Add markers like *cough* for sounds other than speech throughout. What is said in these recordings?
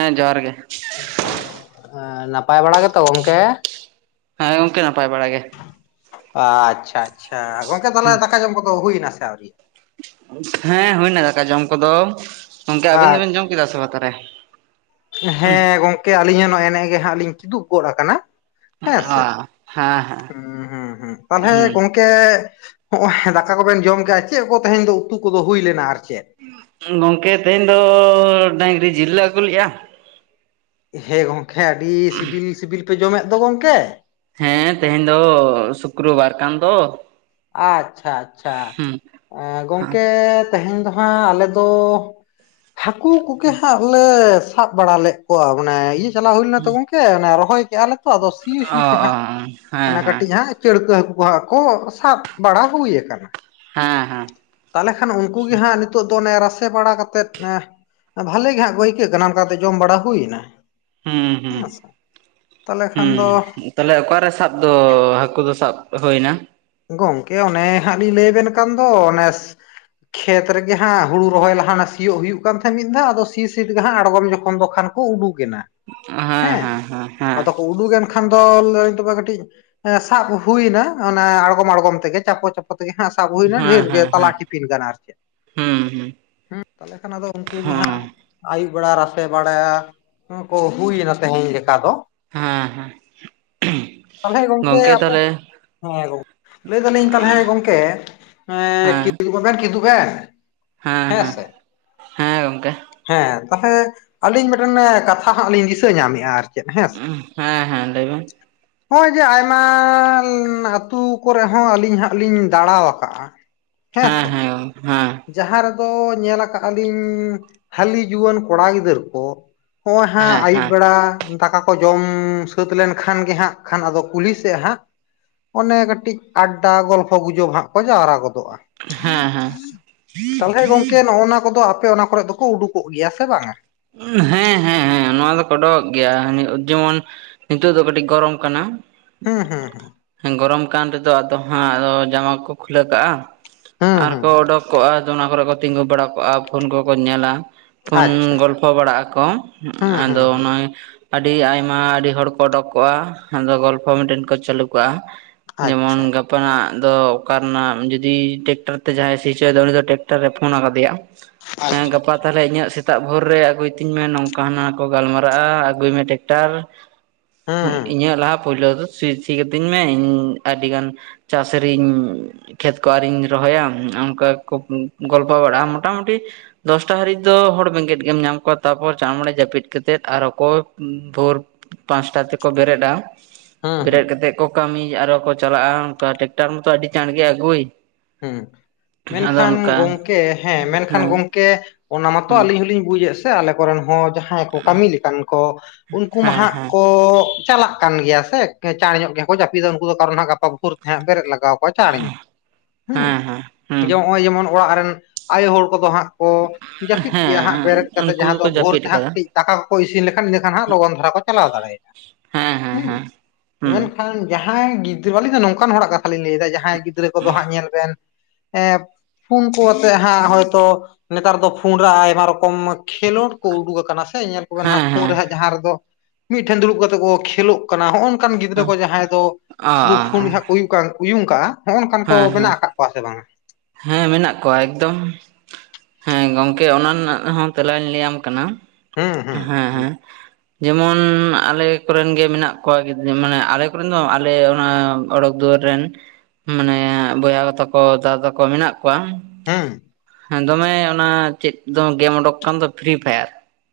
ᱦᱮᱸ ᱡᱚᱦᱟᱨ ᱜᱮ᱾ ᱱᱟᱯᱟᱭ ᱵᱟᱲᱟ ᱜᱮᱛᱚ ᱜᱚᱝᱠᱮ? ᱦᱮᱸ ᱜᱚᱝᱠᱮ ᱱᱟᱯᱟᱭ ᱵᱟᱲᱟ ᱜᱮ᱾ ᱟᱪᱷᱟ ᱟᱪᱷᱟ, ᱜᱚᱝᱠᱮ ᱛᱟᱦᱚᱞᱮ ᱫᱟᱠᱟ ᱡᱚᱢ ᱠᱚᱫᱚ ᱦᱩᱭᱱᱟ ᱥᱮ ᱟᱹᱣᱨᱤ? ᱦᱮᱸ ᱦᱩᱭᱱᱟ ᱫᱟᱠᱟ ᱡᱚᱢ ᱠᱚᱫᱚ, ᱜᱚᱝᱠᱮ ᱟᱹᱵᱤᱱ ᱫᱚᱵᱤᱱ ᱟᱪᱪᱷᱟ ᱡᱚᱢ ᱠᱮᱫᱟ ᱥᱮ ᱯᱟᱛᱟᱨᱮ? ᱦᱮᱸ ᱜᱚᱝᱠᱮ ᱟᱹᱞᱤᱧᱟᱜ ᱱᱚ ᱮᱱᱮᱡ ᱜᱮ ᱦᱟᱸᱜ ᱞᱤᱧ ᱛᱩᱤᱫᱩᱜ ᱜᱚᱫ ᱟᱠᱟᱱᱟ᱾ ᱦᱮᱸ ᱚ ᱥᱮ ᱦᱮᱸ ᱦᱮᱸ ᱦᱸ ᱦᱩᱸ ᱦᱩᱸ ᱛᱟᱦᱮ ᱜᱚᱝ ᱠᱮ ᱦᱚᱜᱼᱚᱭ ᱫᱟᱠᱟ ᱠᱚᱵᱮᱱ ᱡᱚᱢ ᱠᱮᱜᱼᱟ ᱪᱮᱫ ᱠᱚ ᱛᱮᱦᱮᱧ ᱫᱚ ᱩᱛᱩ ᱠᱚᱫᱚ ᱦᱩᱭ ᱞᱮᱱᱟ ᱟᱨ ᱪᱮᱫ? ᱜᱚᱝᱠᱮ ᱛᱮᱦᱮᱧ ᱫᱚ ᱰᱟᱝᱨᱤ ᱡᱷᱤᱞ ᱞᱮ ᱟᱹᱜᱩ ᱞᱮᱫᱼᱟ᱾ ᱦᱮᱸ ᱜᱚᱝᱠᱮ ᱟᱹᱰᱤ ᱥᱤᱵᱤᱞ ᱥᱤᱵᱤᱞ ᱯᱮ ᱡᱚᱢᱮᱫ ᱫᱚ ᱜᱚᱝᱠᱮ? ᱦᱮᱸ ᱛᱮᱦᱮᱧ ᱫᱚ ᱥᱩᱠᱨ ᱵᱟᱨ ᱠᱟᱱ ᱫᱚ᱾ ᱟᱪᱪᱷᱟ ᱟᱪᱪᱷᱟ ᱦᱩᱸ ᱜᱚᱝᱠᱮ ᱛᱮᱦᱮᱧ ᱫᱚ ᱦᱟᱸᱜ ᱟᱞᱮ ᱫᱚ ᱦᱟᱹᱠᱩ ᱠᱚᱜᱮ ᱦᱟᱸᱜ ᱞᱮ ᱥᱟᱵ ᱵᱟᱲᱟ ᱞᱮᱫ ᱠᱚᱣᱟ ᱢᱟᱱᱮ ᱤᱭᱟᱹ ᱪᱟᱞᱟᱣ ᱦᱩᱭ ᱞᱮᱱᱟ ᱛᱚ ᱜᱚᱝᱠᱮ ᱢᱟᱱᱮ ᱨᱚᱦᱚᱭ ᱠᱮᱫᱼᱟᱞᱮ ᱛᱚ ᱟᱫᱚ ᱥᱤ ᱥᱤ ᱚ ᱛᱮ ᱚ ᱦᱟᱸᱜ ᱦᱮᱸ ᱢᱟᱱᱮ ᱦᱮᱸ ᱠᱟᱹᱴᱤᱡ ᱦᱟᱸᱜ ᱪᱟᱹᱲᱠᱟᱹ ᱦᱟᱹᱠᱩ ᱦᱟᱸ ᱠᱚ ᱥᱟᱵ ᱵᱟᱲᱟ ᱦᱩᱭ ᱟᱠᱟᱱᱟ᱾ ᱦᱮᱸ ᱦᱮᱸ᱾ ᱛᱟᱦᱚᱞᱮ ᱠᱷᱟᱱ ᱩᱱᱠᱩ ᱜᱮ ᱦᱟᱸᱜ ᱱᱤᱛᱚᱜ ᱫᱚ ᱚᱱᱮ ᱨᱟᱥᱮ ᱵᱟᱲᱟ ᱠᱟ ᱠᱟᱛᱮᱫ ᱵᱷᱟᱞᱮ ᱜᱮ ᱦᱟᱸᱜ ᱠᱚ ᱟᱹᱭᱠᱟᱹᱜ ᱠᱟᱱᱟ ᱚᱱᱠᱟᱛᱮ ᱡᱚᱢ ᱵᱟᱲᱟ ᱦᱩᱭᱱᱟ᱾ ᱦᱩᱸ ᱦᱩᱸ ᱦᱮᱸ ᱥᱮ ᱛᱟᱦᱚᱞᱮ ᱠᱷᱟᱱ ᱫᱚ ᱛᱟᱦᱚᱞᱮ ᱚᱠᱟᱨᱮ ᱥᱟᱵ ᱫᱚ ᱦᱟᱹᱠᱩ ᱫᱚ ᱥᱟᱵ ᱦᱩᱭ ᱮᱱᱟ? ᱜᱚᱝᱠᱮ ᱚᱱᱮ ᱦᱟᱸᱜ ᱞᱤᱧ ᱞᱟᱹᱭ ᱟᱵᱮᱱ ᱠᱟᱱ ᱫᱚ ᱚᱱᱮ ᱠᱷᱮᱛ ᱨᱮᱜᱮ ᱦᱟᱸᱜ ᱦᱩᱲᱩ ᱨᱚᱦᱚᱭ ᱞᱟᱦᱟ ᱥᱤᱭᱳ ᱦᱩᱭᱩᱜ ᱠᱟᱱ ᱛᱟᱦᱮᱸᱫ ᱢᱤᱫ ᱫᱷᱟᱣ ᱟᱫᱚ ᱥᱤ ᱥ ᱜᱮ ᱦᱟᱸᱜ ᱟᱲᱜᱚᱢ ᱡᱚᱠᱷᱚᱱ ᱫᱚ ᱠᱷᱟᱱ ᱠᱚ ᱩᱰᱩᱠᱮᱱᱟ ᱦᱮᱸ ᱟᱫᱚ ᱠᱚ ᱩ ᱰᱩᱠ ᱮᱱ ᱠᱷᱟᱱ ᱫᱚ ᱞᱟᱹᱭᱫᱟᱹᱧ ᱛᱚᱵᱮ ᱠᱟᱹᱴᱤᱡ ᱮᱸ ᱥᱟᱵ ᱦᱩᱭᱱᱟ ᱚᱱᱟ ᱟᱲᱜᱚᱢ ᱟᱲᱜᱚᱢ ᱛᱮᱜᱮ ᱪᱟᱯᱚ ᱪᱟᱯᱚ ᱛᱮᱜᱮ ᱦᱟᱸᱜ ᱥᱟᱵ ᱦᱩᱭᱱᱟ ᱦᱮᱸ ᱰᱷᱮᱨ ᱜᱮ ᱦᱮᱸ ᱛᱟᱞᱟ ᱦᱮᱸ ᱴᱤᱯᱤᱱ ᱜᱟᱱ ᱟᱨ ᱪᱮᱫ᱾ ᱦᱩᱸ ᱦᱩᱸ ᱦᱮᱸ ᱛᱟᱦᱚᱞᱮ ᱠᱷᱟᱱ ᱟᱫᱚ ᱩᱱᱠᱩ ᱜᱮ ᱦᱩᱸ ᱦᱟᱸᱜ ᱟᱹᱭᱩᱵ ᱵᱮᱲᱟ ᱨᱟᱥᱮ ᱵᱟᱲᱟ ᱠᱚ ᱦᱩᱭᱱᱟ ᱛᱮᱦᱮᱧ ᱞᱮᱠᱟ ᱫᱚ᱾ ᱦᱮᱸ ᱦᱮᱸ ᱛᱟᱦᱚᱞᱮ ᱜᱚᱝᱠᱮ ᱟᱯᱮ, ᱦᱮᱸ ᱜᱚᱝᱠᱮ ᱞᱟᱹᱭ ᱫᱟᱞᱤᱧ ᱛᱟᱦᱚᱞᱮ ᱜᱚᱢᱠᱮ ᱮᱸᱻ ᱦᱮᱸ ᱠᱤᱫᱩᱵ ᱦᱚᱸᱵᱮᱱ ᱠᱤᱫᱩᱵ ᱮᱱ᱾ ᱦᱮᱸ ᱦᱮᱸ, ᱦᱮᱸ ᱜᱚᱝᱠᱮ᱾ ᱦᱮᱸ ᱛᱟᱦᱚᱞᱮ ᱟᱹᱞᱤᱧ ᱢᱤᱫᱴᱮᱱ ᱠᱟᱛᱷᱟ ᱦᱟᱸᱜ ᱞᱤᱧ ᱫᱤᱥᱟᱹ ᱧᱟᱢᱮᱜᱼᱟ ᱟᱨ ᱪᱮᱫ ᱦᱮᱸ ᱥᱮ ᱩᱸᱦ ᱦᱮᱸ ᱦᱮᱸ ᱞᱟᱹᱭᱵᱮᱱ᱾ ᱱᱚᱜᱼᱚᱭ ᱡᱮ ᱟᱭᱢᱟᱻ ᱟᱹᱛᱩ ᱠᱚᱨᱮ ᱦᱚᱸ ᱟᱹᱞᱤᱧ ᱦᱟᱸᱜ ᱞᱤᱧ ᱫᱟᱬᱟᱣ ᱟᱠᱟᱜᱼᱟ᱾ ᱦᱮᱸ ᱥᱮ ᱾ ᱦᱮᱸ ᱾ ᱡᱟᱦᱟᱸ ᱨᱮᱫᱚ ᱧᱮᱞ ᱟᱠᱟᱜ ᱟᱞᱤᱧ ᱦᱟᱹᱞᱤ ᱡᱩᱣᱟᱹᱱ ᱠᱚᱲᱟ ᱜᱤᱫᱟᱹᱨ ᱠᱚ᱾ ᱱᱚᱜ-ᱚᱭ ᱦᱟᱸᱜ ᱦᱮᱸ ᱟᱭᱩᱵ ᱦᱮᱸ ᱵᱮᱲᱟ ᱾ ᱫᱟᱠᱟ ᱠᱚ ᱡᱚᱢᱻ ᱥᱟᱹᱛ ᱞᱮᱱᱠᱷᱟᱱ ᱜᱮ ᱦᱟᱸᱜ ᱠᱷᱟᱱ ᱟᱫᱚ ᱠᱩᱞᱦᱤ ᱥᱮᱫ ᱦᱟᱸᱜ᱾ ᱚᱱᱮ ᱠᱟᱹᱴᱤᱡ ᱟᱰᱰᱟ ᱜᱚᱞᱯᱷᱚ ᱜᱩᱡᱚᱵᱽ ᱦᱟᱸᱜ ᱠᱚ ᱡᱟᱣᱨᱟ ᱜᱚᱫᱚᱜ᱾ ᱦᱮᱸ ᱦᱮᱸ ᱾ ᱛᱟᱦᱚᱞᱮ ᱜᱚᱝᱠᱮ ᱱᱚᱜ-ᱚ ᱱᱚᱣᱟ ᱠᱚᱫᱚ ᱟᱯᱮ ᱚᱱᱟ ᱠᱚᱨᱮᱫ ᱫᱚᱠᱚ ᱩᱰᱩᱠᱚᱜ ᱜᱮᱭᱟ ᱥᱮ ᱵᱟᱝᱟ? ᱦᱮᱸ ᱦᱮᱸ ᱦᱮᱸ ᱱᱚᱣᱟ ᱫᱚᱠᱚ ᱚᱰᱚᱠᱚᱜ ᱜᱮᱭᱟ ᱡᱮᱢᱚᱱ ᱾ ᱱᱤᱛᱳᱜ ᱫᱚ ᱠᱟᱹᱴᱤᱡ ᱜᱚᱨᱚᱢ ᱠᱟᱱᱟ ᱾ ᱦᱩᱸ ᱦᱩᱸ ᱾ ᱜᱚᱨᱚᱢ ᱠᱟᱱ ᱨᱮᱫᱚ ᱟᱫᱚ ᱦᱟᱸᱜ ᱟᱫᱚ ᱡᱟᱢᱟ ᱠᱚ ᱠᱷᱩᱞᱟᱹᱣ ᱠᱟᱜᱼᱟ ᱾ ᱦᱩᱸ ᱟᱨ ᱦᱩᱸ ᱠᱚ ᱚᱰᱚᱠ ᱠᱚᱜᱼᱟ ᱟᱫᱚ ᱚᱱᱟ ᱠᱚᱨᱮ ᱠᱚ ᱛᱤᱸᱜᱩ ᱵᱟᱲᱟ ᱠᱚᱜᱼᱟ ᱯᱷᱳᱱ ᱠᱚᱠᱚ ᱧᱮᱞᱟ ᱾ ᱯᱷᱳᱱ ᱟᱪᱪᱷᱟ ᱜᱚᱞᱯᱷᱚ ᱵᱟᱲᱟᱜ ᱟᱠᱚ ᱦᱩᱸ ᱟᱫᱚ ᱦᱩᱸ ᱦᱩᱸ ᱚᱱᱟ᱾ ᱟᱹᱰᱤ ᱟᱭᱢᱟ ᱟᱹᱰᱤ ᱦᱚᱲ ᱠᱚ ᱚᱰᱚᱠ ᱠᱚᱜᱼᱟ ᱟᱫᱚ ᱜᱚᱞᱯᱷᱚ ᱢᱤᱫᱴᱮᱱ ᱠᱚ ᱪᱟᱹᱞᱩ ᱠᱟᱜᱼᱟ ᱾ ᱟᱪᱪᱷᱟ ᱡᱮᱢᱚᱱ ᱜᱟᱯ᱾ ᱜᱟᱯᱟ ᱨᱮᱱᱟᱜ ᱫᱚ ᱚᱠᱟ ᱨᱮᱱᱟᱜ ᱡᱩᱫᱤ ᱴᱮᱠᱴᱟᱨ ᱛᱮ ᱡᱟᱦᱟᱸᱭ ᱥᱤ ᱪᱚᱭᱮᱫᱟ ᱩᱱᱤ ᱫᱚ ᱴᱮᱠᱴᱟᱨᱮ ᱯᱷᱳᱱ ᱟᱠᱟᱫᱮᱭᱟ ᱾ ᱦᱮᱸ ᱟᱪᱪᱷᱟ ᱜᱟᱯᱟ ᱟᱪᱪᱷᱟ ᱛᱟᱦᱞᱮ ᱤᱧᱟᱹᱜ ᱥᱮᱛᱟᱜ ᱵᱷᱳᱨ ᱨᱮ᱾ ᱟᱹᱜᱩᱭ ᱛᱤᱧ ᱢᱮ ᱱᱚᱝᱠᱟ ᱦᱟᱱᱟ ᱠᱚ ᱜᱟᱞᱢᱟᱨᱟᱜᱼᱟ ᱟᱹᱜᱩᱭ ᱢᱮ ᱴᱮᱠᱴᱟᱨ ᱾ ᱦᱩᱸᱜ ᱦᱩᱸ ᱦᱩᱸ ᱤᱧᱟᱹᱜ ᱞᱟᱦᱟ ᱯᱳᱭᱞᱳ ᱫᱚ ᱥᱤ ᱥᱤ ᱠᱟᱹᱛᱤᱧ ᱢᱮ ᱤᱧ ᱟᱹᱰᱤ ᱜᱟᱱ᱾ ᱪᱟᱥᱨᱤᱧ᱾ ᱠᱷᱮᱛ ᱠᱚ ᱟᱣᱨᱤᱧ ᱨᱚᱦᱚᱭᱟ ᱚᱱᱠᱟ ᱠᱚ ᱜᱚᱞᱯᱷᱚ ᱵᱟᱲᱟᱜᱼᱟ ᱢᱚᱴᱟᱢᱩᱴᱤ᱾ ᱫᱚᱥᱴᱟ ᱦᱟᱹᱨᱤᱡ ᱫᱚ ᱦᱚᱲ ᱵᱮᱸᱜᱮᱫ ᱜᱮᱢ ᱧᱟᱢ᱾ ᱛᱟᱯᱚᱨ ᱪᱟᱬᱢᱟᱬᱮ ᱡᱟᱹᱯᱤᱫ ᱠᱟᱛᱮᱫ ᱟᱨ ᱚᱠᱚ ᱵᱷᱳᱨ᱾ ᱯᱟᱸᱪᱴᱟ ᱛᱮᱠᱚ ᱵᱮᱨᱮᱫ ᱟ ᱦᱩᱸ ᱾ ᱵᱮᱨᱮᱫ ᱦᱩᱸ ᱠᱟᱛᱮᱫ ᱠᱚ ᱠᱟᱹᱢᱤ ᱟᱨᱚ ᱠᱚ ᱪᱟᱞᱟᱜᱼᱟ ᱚᱱᱠᱟ ᱴᱮᱠᱴᱟᱨ ᱢᱟᱛᱚ ᱟᱹᱰᱤ ᱪᱟᱬᱜᱮ ᱟᱹᱜᱩᱭ ᱾ ᱦᱩᱸ ᱢᱮᱱᱠᱷᱟᱱ ᱜᱚᱢᱠᱮ ᱦᱮᱸ ᱢᱮᱱᱠᱷᱟᱱ ᱜᱚᱢᱠᱮ? ᱚᱱᱟ ᱢᱟᱛᱚ ᱦᱩᱸ ᱟᱞᱤᱧ ᱦᱚᱞᱤᱧ ᱵᱩᱡᱮᱫ ᱥᱮ ᱟᱞᱮ ᱠᱚᱨᱮᱱ ᱦᱚᱸ ᱡᱟ᱾ ᱦᱟᱸᱭ ᱠᱚ ᱠᱟᱹᱢᱤ ᱞᱮᱠᱟᱱ ᱠᱚ ᱩᱱᱠᱩ ᱢᱟ ᱦᱮᱸ ᱦᱟᱸᱜ ᱦᱮᱸ ᱠᱚ? ᱪᱟᱞᱟᱜ ᱠᱟᱱ ᱜᱮᱭᱟ ᱥᱮ ᱪᱟᱬ ᱧᱚᱜ ᱜᱮᱠᱚ ᱡᱟᱹᱯᱤᱫᱟ ᱩᱱᱠᱩ ᱫᱚ ᱠᱟᱨᱚᱱ ᱦᱟᱸᱜ ᱜᱟᱯᱟ ᱵᱷᱳᱨ ᱛᱮ ᱦᱟᱸᱜ ᱵᱮᱨᱮᱫ ᱞᱟᱜᱟᱣ ᱠᱚᱣᱟ ᱪᱟᱬ ᱧᱚᱜ ᱾ ᱦᱮᱸ ᱦᱩᱸ ᱦᱮᱸ ᱦᱩᱸ ᱡᱮ ᱱᱚᱜᱼᱚᱭ ᱡᱮᱢᱚᱱ ᱚᱲᱟᱜ ᱨᱮᱱ ᱟᱭᱳ ᱦᱚᱲ ᱠᱚᱫᱚ ᱦᱟᱸᱜ? ᱠᱚ *unintelligible* ᱡᱟᱹᱯᱤᱫ ᱠᱮᱜᱼᱟ ᱦᱮᱸ ᱦᱟᱸᱜ ᱵᱮᱨᱮᱫ ᱠᱟᱛᱮᱫ ᱩᱱᱠᱩ ᱡᱟᱦᱟᱸ ᱫᱚ ᱜᱮᱠᱚ ᱵᱷᱳᱨ ᱡᱟᱹᱯᱤᱫ ᱛᱮ ᱦᱟᱸᱜ ᱟᱠᱟᱫᱟ ᱠᱟᱹᱡ ᱫᱟᱠᱟ ᱠᱚᱠᱚ ᱤᱥᱤᱱ ᱞᱮᱠᱷᱟᱱ ᱤᱱᱟᱹᱠᱷᱟᱱ ᱦᱟᱸᱜ ᱞᱚᱜᱚᱱ ᱫᱷᱟᱨᱟ ᱠᱚ ᱪᱟᱞᱟᱣ ᱫᱟᱲᱮᱭᱟᱜᱼᱟ ᱾ ᱦᱮᱸ ᱦᱮᱸ ᱦᱩᱸ ᱦᱮᱸ ᱦᱩᱸ ᱢᱮᱱᱠᱷᱟᱱ ᱾ ᱡᱟᱦᱟᱸᱭ ᱜᱤᱫᱽᱨᱟᱹ ᱵᱟᱞᱤᱧ ᱞᱟᱹᱭᱫᱟ ᱱᱚᱝᱠᱟᱱ ᱦᱚᱲᱟᱜ ᱠᱟᱛᱷᱟ ᱞᱤᱧ ᱞᱟᱹᱭᱫᱟ ᱡᱟᱦᱟᱸᱭ ᱜᱤᱫᱽᱨᱟᱹ ᱠᱚᱫᱚ ᱦᱟᱸᱜ ᱧᱮᱞ ᱵᱮᱱ ᱮᱸ᱾ ᱯᱷᱳᱱ ᱠᱚ ᱟᱛᱮᱜ ᱦᱟᱸᱜ ᱦᱳᱭᱛᱳ ᱱᱮᱛᱟᱨ ᱫᱚ ᱯᱷᱳᱱ ᱨᱮ ᱟᱭᱢᱟ ᱨᱚᱠᱚᱢ᱾ ᱠᱷᱮᱞᱳᱰ ᱠᱚ ᱩᱰᱩᱠ ᱟᱠᱟᱱᱟ ᱥᱮ ᱧᱮᱞ ᱠᱚᱵᱮᱱ ᱦᱮᱸ ᱦᱟᱸᱜ ᱯᱷᱳᱱ ᱦᱮᱸ ᱨᱮ ᱦᱟᱸᱜ ᱡᱟᱦᱟᱸ ᱨᱮᱫᱚ ᱢᱤᱫᱴᱷᱮᱱ ᱫᱩᱲᱩᱵ ᱠᱟᱛᱮ ᱠᱚ ᱠᱷᱮᱞᱳᱜ᱾ ᱠᱟᱱᱟ ᱦᱚᱸᱜ ᱚᱝᱠᱟᱱ ᱜᱤᱫᱽᱨᱟᱹ ᱚ ᱠᱚ ᱡᱟᱦᱟᱸᱭ ᱫᱚ ᱥᱩᱫᱩ ᱯᱷᱳᱱ ᱜᱮ ᱦᱟᱸᱜ ᱠᱚ ᱩᱭᱩᱜ ᱠᱟᱜ ᱩᱭᱩᱝ ᱠᱟᱜ-ᱟ ᱦᱚᱸᱜ ᱚᱝᱟᱱ ᱠᱚ ᱦᱮᱸ ᱦᱮᱸ ᱢᱮᱱᱟᱜ᱾ ᱟᱠᱟᱫ ᱠᱚᱣᱟ ᱥᱮ ᱵᱟᱝᱟ? ᱦᱮᱸ ᱢᱮᱱᱟᱜ ᱠᱚᱣᱟ ᱮᱠᱫᱚᱢ᱾ ᱦᱮᱸ ᱜᱚᱢᱠᱮ ᱚᱱᱟ ᱨᱮᱱᱟᱜ ᱦᱚᱸ ᱛᱮᱞᱟᱧ ᱞᱟᱹᱭᱟᱢ ᱠᱟᱱᱟ᱾ ᱦᱩᱸ ᱦᱩᱸ ᱾ ᱦᱮᱸ ᱦᱮᱸ᱾ ᱡᱮᱢᱚᱱ ᱟᱞᱮ ᱠᱚᱨᱮᱱ ᱜᱮ ᱢᱮᱱᱟᱜ ᱠᱚᱣᱟ ᱜᱤᱫᱽᱟᱹ ᱢᱟᱱᱮ ᱟᱞᱮ ᱠᱚᱨᱮᱱ ᱫᱚ ᱟᱞᱮ ᱚᱱᱟ᱾ ᱚᱰᱚᱠ ᱫᱩᱣᱟᱹᱨ ᱨᱮᱱ ᱢᱟᱱᱮ ᱵᱚᱭᱦᱟ ᱛᱟᱠᱚ ᱫᱟᱫᱟ ᱛᱟᱠᱚ ᱢᱮᱱᱟᱜ ᱠᱚᱣᱟ᱾ ᱦᱩᱸ᱾ ᱦᱮᱸ ᱫᱚᱢᱮ ᱚᱱᱟ ᱪᱮᱫ ᱫᱚ ᱜᱮᱢ ᱚᱰᱳᱠ ᱠᱟᱱ ᱫᱚ ᱯᱷᱨᱤ ᱯᱷᱟᱭᱟᱨ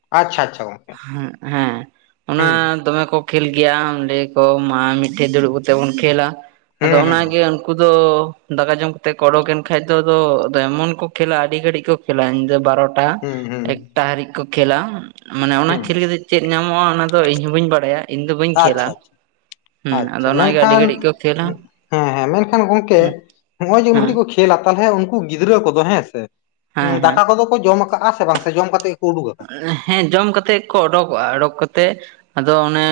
ᱟᱪᱪᱷᱟ ᱟᱪᱪᱷᱟ᱾ ᱦᱩᱸ ᱦᱮᱸ ᱚᱱᱟ ᱦᱩᱸ ᱫᱚᱢᱮ ᱠᱚ ᱠᱷᱮᱞ ᱜᱮᱭᱟ ᱚᱸᱰᱮ ᱠᱚ ᱢᱟ ᱢᱤᱫᱴᱷᱮᱱ ᱫᱩᱲᱩᱵ ᱠᱟᱛᱮ ᱵᱚᱱ ᱠᱷᱮᱞᱟ ᱟᱫᱚ ᱦᱩᱸ ᱦᱩᱸ ᱚᱱᱟᱜᱮ ᱠᱩ ᱫᱚ ᱫᱟᱠᱟ ᱡᱚᱢ ᱠᱟᱛᱮ ᱠᱚ ᱚᱰᱳᱠ ᱮᱱ ᱠᱷᱟᱡ ᱫᱚ ᱟᱫᱚ ᱮᱢᱚᱱ ᱠᱚ ᱠᱷᱮᱞᱟ ᱟᱹᱰᱤ ᱜᱷᱟᱹᱲᱤᱡ ᱠᱚ ᱠᱷᱮᱞᱟ ᱤᱧᱟ ᱫᱚ ᱵᱟᱨᱚ ᱴᱟ ᱦᱩᱸ ᱦᱩᱸ ᱮᱠᱴᱟ ᱦᱟᱹᱨᱤᱡ ᱠᱚ ᱠᱷᱮᱞᱟ ᱢᱟᱱᱮ ᱚᱱᱟ ᱦᱩᱸ ᱠᱷᱮᱞ ᱠᱟᱛᱮᱜ ᱪᱮᱫ ᱧᱟᱢᱚᱜᱼᱟ ᱚᱱᱟ ᱫᱚ ᱤᱧ ᱦᱚᱸ ᱵᱟᱹᱧ ᱵᱟᱲᱟᱭᱟ ᱤᱧ ᱫᱚ ᱵᱟᱹᱧ ᱠᱷᱮᱞᱟ, ᱟᱪᱪᱷᱟ ᱟᱪᱪᱷᱟ ᱦᱮᱸ ᱟᱫᱚ ᱟᱪᱪᱷᱟ ᱚᱱᱟᱜᱮ ᱟᱹᱰᱤ ᱢᱮᱱᱠᱷᱟᱱ ᱜᱷᱟᱹᱲᱤᱡ ᱠᱚ ᱠᱷᱮᱞᱟ ᱦᱮᱸ ᱦᱮᱸ ᱢᱮᱱᱠᱷᱟᱱ ᱜᱚᱝᱠᱮ ᱱᱚᱜᱼᱚᱭ ᱡᱮ ᱩᱱ ᱦᱮᱸ ᱜᱷᱟᱹᱲᱤᱡ ᱠᱷᱮᱞᱟ ᱛᱟᱞᱦᱮ ᱩᱱᱠᱩ ᱜᱤᱫᱽᱨᱟᱹ ᱠᱚᱫᱚ ᱦᱮᱸ ᱥᱮ ᱦᱮᱸ ᱦᱮᱸ ᱫᱟᱠᱟ ᱠᱚᱫᱚ ᱠᱚ ᱡᱚᱢ ᱠᱟᱟᱜᱼᱟ ᱥᱮ ᱵᱟᱝ ᱡᱚᱢ ᱠᱟᱛᱮ ᱜᱮ ᱠᱚ ᱩᱰᱩᱠ ᱟᱠᱟᱱᱟ᱾ ᱦᱮᱸ ᱡᱚᱢ ᱠᱟᱛᱮᱫ ᱠᱚ ᱚᱰᱳᱚᱠᱚᱜᱼᱟ ᱚᱰᱳᱚᱠ ᱠᱟᱛᱮᱜ ᱟᱫᱚ ᱚᱱᱮ